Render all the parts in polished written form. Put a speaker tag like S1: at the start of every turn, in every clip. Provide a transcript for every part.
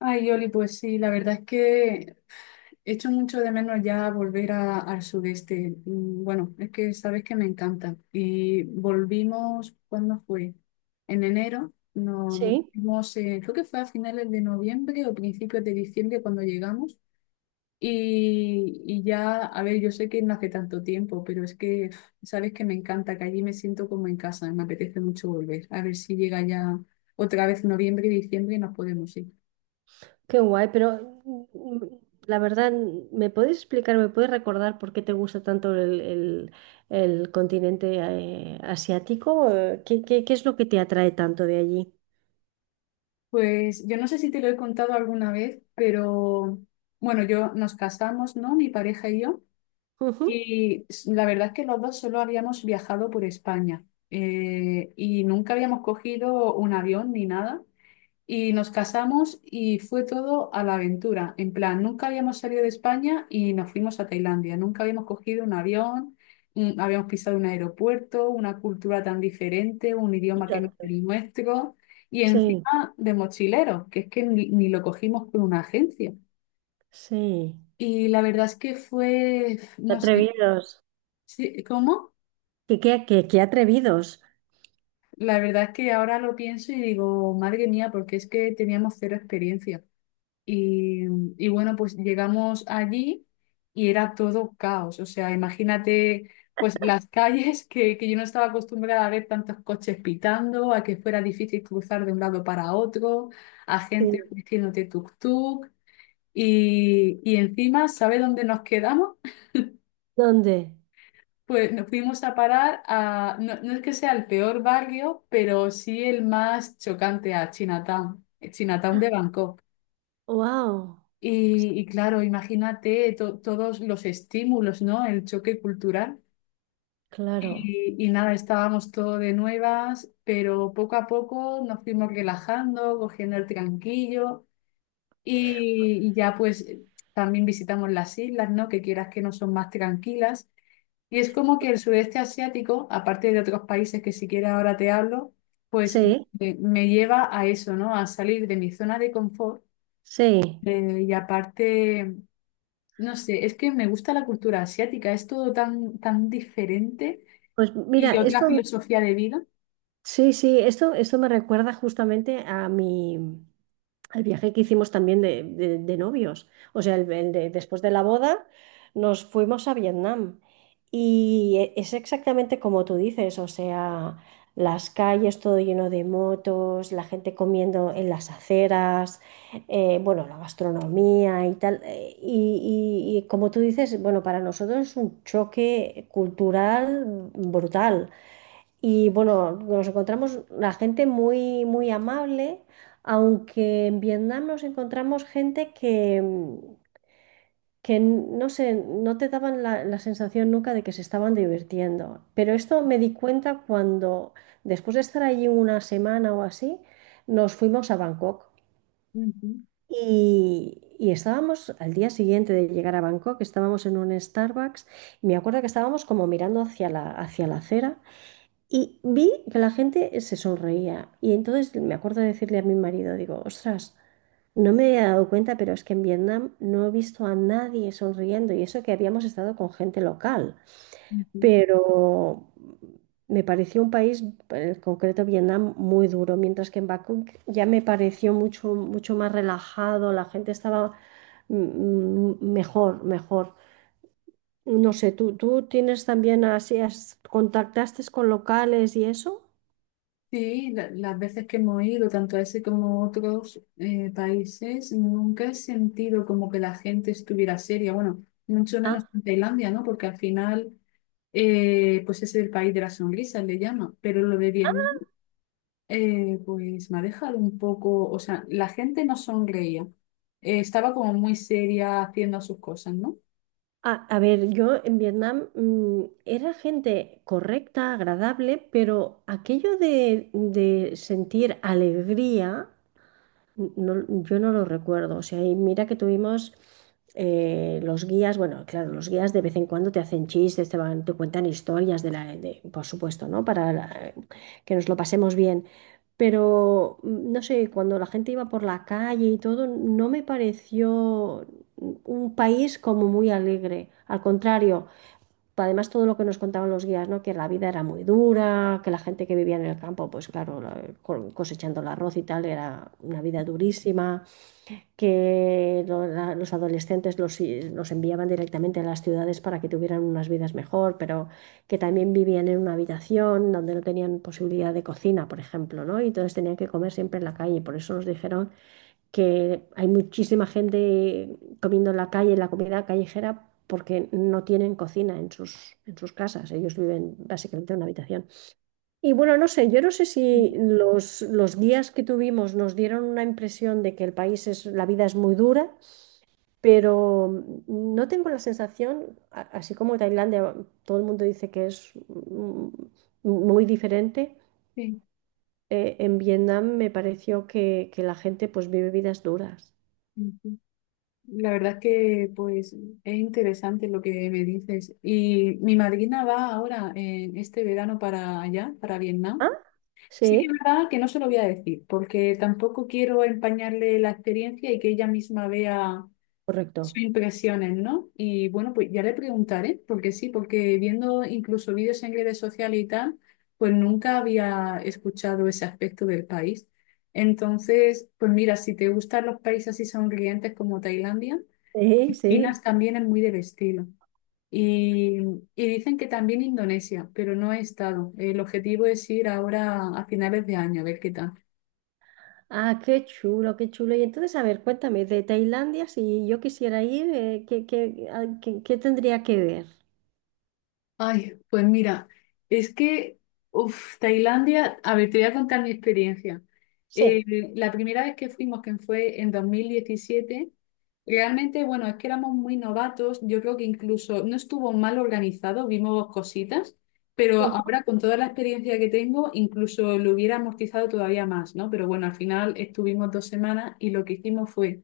S1: Ay, Oli, pues sí, la verdad es que echo mucho de menos ya volver al sudeste. Mm, bueno, es que sabes que me encanta. Y volvimos, ¿cuándo fue? En enero. No, nos
S2: Sí,
S1: fuimos, creo que fue a finales de noviembre o principios de diciembre cuando llegamos. Y ya, a ver, yo sé que no hace tanto tiempo, pero es que uf, sabes que me encanta, que allí me siento como en casa, me apetece mucho volver. A ver si llega ya otra vez noviembre y diciembre y nos podemos ir.
S2: qué guay. Pero la verdad, ¿me puedes explicar, me puedes recordar por qué te gusta tanto el continente asiático? ¿ qué es lo que te atrae tanto de allí?
S1: Pues yo no sé si te lo he contado alguna vez, pero bueno, yo nos casamos, ¿no? Mi pareja y yo.
S2: Ujú.
S1: Y la verdad es que los dos solo habíamos viajado por España y nunca habíamos cogido un avión ni nada. Y nos casamos y fue todo a la aventura. En plan, nunca habíamos salido de España y nos fuimos a Tailandia. Nunca habíamos cogido un avión, mm, habíamos pisado un aeropuerto, una cultura tan diferente, un
S2: Y
S1: idioma que no es
S2: tanto.
S1: el nuestro. Y
S2: Sí,
S1: encima de mochilero, que es que ni lo cogimos con una agencia.
S2: sí.
S1: Y la verdad es que fue,
S2: Qué
S1: no sé,
S2: atrevidos.
S1: sí, ¿cómo?
S2: Qué atrevidos?
S1: La verdad es que ahora lo pienso y digo, madre mía, porque es que teníamos cero experiencia. Y, y bueno, pues llegamos allí y era todo caos. O sea, imagínate pues las calles que yo no estaba acostumbrada a ver tantos coches pitando, a que fuera difícil cruzar de un lado para otro, a gente
S2: Sí.
S1: diciéndote tuk-tuk. Y encima, ¿sabe dónde nos quedamos?
S2: ¿Dónde?
S1: Pues nos fuimos a parar a, no, no es que sea el peor barrio, pero sí el más chocante a Chinatown, Chinatown de Bangkok.
S2: ¡Wow!
S1: Y claro, imagínate todos los estímulos, ¿no? El choque cultural.
S2: Claro.
S1: Y nada, estábamos todo de nuevas, pero poco a poco nos fuimos relajando, cogiendo el tranquillo y ya pues también visitamos las islas, ¿no? Que quieras que no son más tranquilas. Y es como que el sudeste asiático, aparte de otros países que siquiera ahora te hablo, pues
S2: Sí,
S1: me lleva a eso, ¿no? A salir de mi zona de confort
S2: sí.
S1: y aparte... No sé, es que me gusta la cultura asiática, es todo tan, tan diferente
S2: Pues mira,
S1: y otra
S2: esto.
S1: filosofía de vida.
S2: Sí, sí, esto me recuerda justamente a mi, al viaje que hicimos también de novios. O sea, después de la boda nos fuimos a Vietnam, y es exactamente como tú dices. O sea, las calles todo lleno de motos, la gente comiendo en las aceras, bueno, la gastronomía y tal. Y como tú dices, bueno, para nosotros es un choque cultural brutal. Y bueno, nos encontramos la gente muy, muy amable, aunque en Vietnam nos encontramos gente que, que no sé, no te daban la sensación nunca de que se estaban divirtiendo. Pero esto me di cuenta cuando, después de estar allí una semana o así, nos fuimos a Bangkok.
S1: Ujú,
S2: Y estábamos al día siguiente de llegar a Bangkok, estábamos en un Starbucks y me acuerdo que estábamos como mirando hacia hacia la acera y vi que la gente se sonreía. Y entonces me acuerdo de decirle a mi marido, digo, ostras, no me había dado cuenta, pero es que en Vietnam no he visto a nadie sonriendo. Y eso que habíamos estado con gente local.
S1: ujú.
S2: Pero me pareció un país, en concreto Vietnam, muy duro. Mientras que en Bangkok ya me pareció mucho, mucho más relajado. La gente estaba mejor, mejor. No sé, tú tienes también así, contactaste con locales y eso?
S1: Sí, las veces que hemos ido, tanto a ese como a otros países, nunca he sentido como que la gente estuviera seria. Bueno, mucho
S2: Ah.
S1: menos en Tailandia, ¿no? Porque al final, pues es el país de las sonrisas, le llama. Pero lo de Vietnam, pues me ha dejado un poco, o sea, la gente no sonreía. Estaba como muy seria haciendo sus cosas, ¿no?
S2: A ver, yo en Vietnam era gente correcta, agradable, pero aquello de sentir alegría no, yo no lo recuerdo. O sea, y mira que tuvimos los guías, bueno, claro, los guías de vez en cuando te hacen chistes, te van, te cuentan historias de la, por supuesto, ¿no? Para que nos lo pasemos bien. Pero no sé, cuando la gente iba por la calle y todo, no me pareció un país como muy alegre. Al contrario. Además, todo lo que nos contaban los guías, ¿no? Que la vida era muy dura, que la gente que vivía en el campo, pues claro, cosechando el arroz y tal, era una vida durísima, que los adolescentes los enviaban directamente a las ciudades para que tuvieran unas vidas mejor, pero que también vivían en una habitación donde no tenían posibilidad de cocina, por ejemplo, ¿no? Y entonces tenían que comer siempre en la calle. Por eso nos dijeron que hay muchísima gente comiendo en la calle, en la comida callejera, porque no tienen cocina en en sus casas. Ellos viven básicamente en una habitación. Y bueno, no sé, yo no sé si los guías que tuvimos nos dieron una impresión de que el país es, la vida es muy dura, pero no tengo la sensación, así como Tailandia, todo el mundo dice que es muy diferente.
S1: Sí,
S2: En Vietnam me pareció que la gente pues vive vidas duras.
S1: ujú. La verdad que pues es interesante lo que me dices. Y mi madrina va ahora en este verano para allá, para Vietnam.
S2: ¿Ah?
S1: Sí que es
S2: Sí.
S1: verdad que no se lo voy a decir, porque tampoco quiero empañarle la experiencia y que ella misma vea sus
S2: Correcto.
S1: impresiones, ¿no? Y bueno, pues ya le preguntaré, porque sí, porque viendo incluso vídeos en redes sociales y tal, pues nunca había escuchado ese aspecto del país. Entonces, pues mira, si te gustan los países así sonrientes como Tailandia,
S2: Sí, sí.
S1: Filipinas también es muy del estilo. Y, y dicen que también Indonesia, pero no he estado. El objetivo es ir ahora a finales de año, a ver qué tal.
S2: Ah, qué chulo, qué chulo. Y entonces, a ver, cuéntame, de Tailandia, si yo quisiera ir, ¿ qué tendría que ver?
S1: Ay, pues mira, es que, uf, Tailandia, a ver, te voy a contar mi experiencia. Eh,
S2: Sí,
S1: la primera vez que fuimos, que fue en 2017, realmente, bueno, es que éramos muy novatos, yo creo que incluso no estuvo mal organizado, vimos cositas, pero
S2: ujú,
S1: ahora con toda la experiencia que tengo, incluso lo hubiera amortizado todavía más, ¿no? Pero bueno, al final estuvimos dos semanas y lo que hicimos fue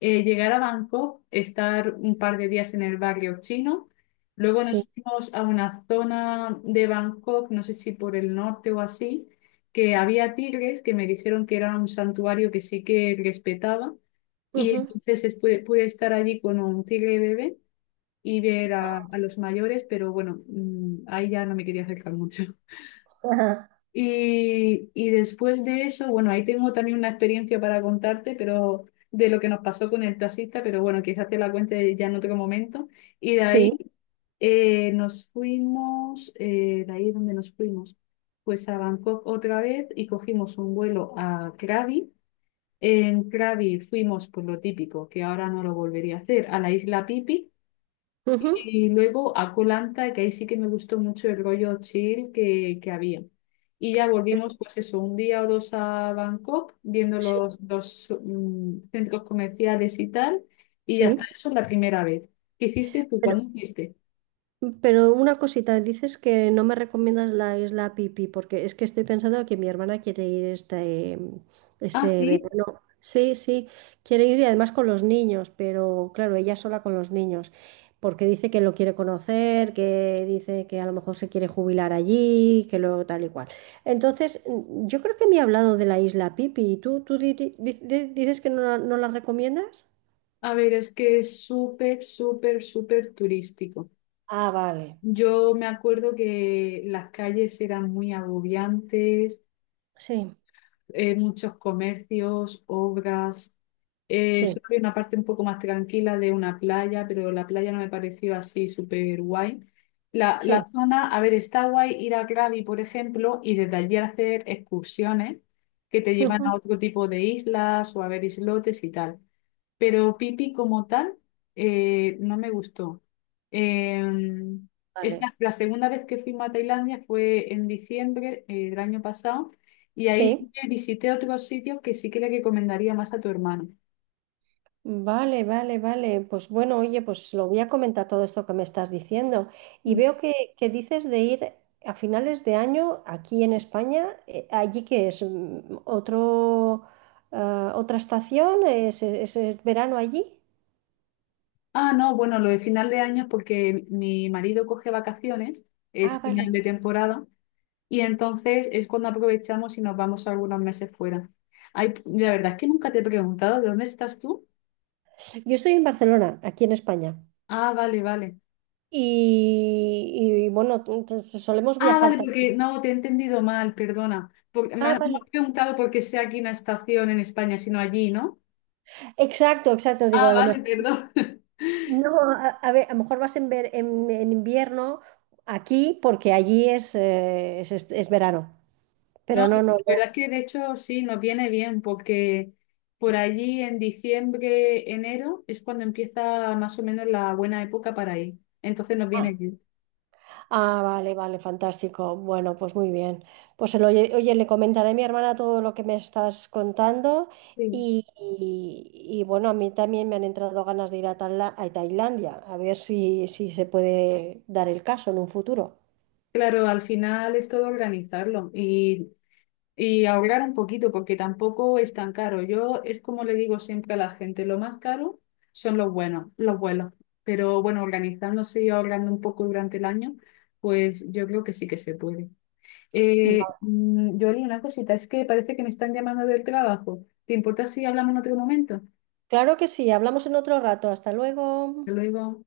S1: llegar a Bangkok, estar un par de días en el barrio chino. Luego
S2: sí,
S1: nos fuimos a una zona de Bangkok, no sé si por el norte o así, que había tigres que me dijeron que era un santuario que sí que respetaba. Y
S2: ujú,
S1: entonces pude, pude estar allí con un tigre bebé y ver a los mayores, pero bueno, mm, ahí ya no me quería acercar mucho.
S2: ajá.
S1: Y después de eso, bueno, ahí tengo también una experiencia para contarte, pero de lo que nos pasó con el taxista, pero bueno, quizás te la cuente ya en otro momento. Y de
S2: Sí,
S1: ahí nos fuimos, de ahí donde nos fuimos, pues a Bangkok otra vez y cogimos un vuelo a Krabi. En Krabi fuimos, pues lo típico, que ahora no lo volvería a hacer, a la isla Pipi
S2: ujú,
S1: y luego a Koh Lanta, que ahí sí que me gustó mucho el rollo chill que había. Y ya volvimos, pues eso, un día o dos a Bangkok, viendo
S2: sí.
S1: los mm, centros comerciales y tal. Y ya está,
S2: Sí.
S1: eso la primera vez. ¿Qué hiciste tú? ¿Cuándo fuiste?
S2: Pero una cosita, dices que no me recomiendas la isla Pipi, porque es que estoy pensando que mi hermana quiere ir este,
S1: Ah,
S2: este
S1: sí.
S2: verano. Sí, sí, quiere ir y además con los niños, pero claro, ella sola con los niños, porque dice que lo quiere conocer, que dice que a lo mejor se quiere jubilar allí, que luego tal y cual. Entonces, yo creo que me ha hablado de la isla Pipi. Y tú dices que no, no la recomiendas?
S1: A ver, es que es súper, súper, súper turístico.
S2: Ah, vale.
S1: Yo me acuerdo que las calles eran muy agobiantes.
S2: Sí,
S1: Eh, muchos comercios, obras.
S2: sí,
S1: Solo había una parte un poco más tranquila de una playa, pero la playa no me pareció así súper guay. La,
S2: sí.
S1: la zona, a ver, está guay ir a Krabi, por ejemplo, y desde allí hacer excursiones que te llevan a otro tipo de islas o a ver islotes y tal, pero Pipi como tal no me gustó. Eh, esta,
S2: Vale.
S1: la segunda vez que fuimos a Tailandia fue en diciembre del año pasado y ahí
S2: Sí.
S1: sí que visité otros sitios que sí que le recomendaría más a tu hermano.
S2: Vale, vale, vale. Pues bueno, oye, pues lo voy a comentar todo esto que me estás diciendo. Y
S1: Mm.
S2: veo que dices de ir a finales de año aquí en España, allí que es mm, otro, ah, otra estación, es verano allí.
S1: Ah, no, bueno, lo de final de año es porque mi marido coge vacaciones,
S2: Ah,
S1: es
S2: vale.
S1: final de temporada, y entonces es cuando aprovechamos y nos vamos algunos meses fuera. Ay, la verdad es que nunca te he preguntado, ¿de dónde estás tú?
S2: Yo estoy en Barcelona, aquí en España.
S1: Ah, vale, vale.
S2: Y, bueno, solemos
S1: Ah,
S2: viajar
S1: vale, porque
S2: también.
S1: no, te he entendido mal, perdona. Me,
S2: Ah,
S1: has, me
S2: vale.
S1: has preguntado por qué sea aquí una estación en España, sino allí, ¿no?
S2: Exacto, exacto. Digo,
S1: Ah,
S2: a lo
S1: vale,
S2: mejor.
S1: perdón.
S2: No, a ver, a lo mejor vas en, en invierno aquí porque allí es, es verano, pero
S1: No, la
S2: no, no, ya.
S1: verdad es que de hecho sí, nos viene bien porque por allí en diciembre, enero es cuando empieza más o menos la buena época para ir. Entonces nos viene
S2: Ah,
S1: bien.
S2: ah, vale, vale, fantástico. Bueno, pues muy bien. Oye, le comentaré a mi hermana todo lo que me estás contando
S1: Sí.
S2: y, y, bueno, a mí también me han entrado ganas de ir a, a Tailandia, a ver si, si se puede dar el caso en un futuro.
S1: Claro, al final es todo organizarlo y ahorrar un poquito, porque tampoco es tan caro. Yo es como le digo siempre a la gente, lo más caro son los buenos, los vuelos. Pero bueno, organizándose y ahorrando un poco durante el año, pues yo creo que sí que se puede.
S2: Va.
S1: Yoli, una cosita, es que parece que me están llamando del trabajo. ¿Te importa si hablamos en otro momento?
S2: Claro que sí, hablamos en otro rato. Hasta luego.
S1: Hasta luego.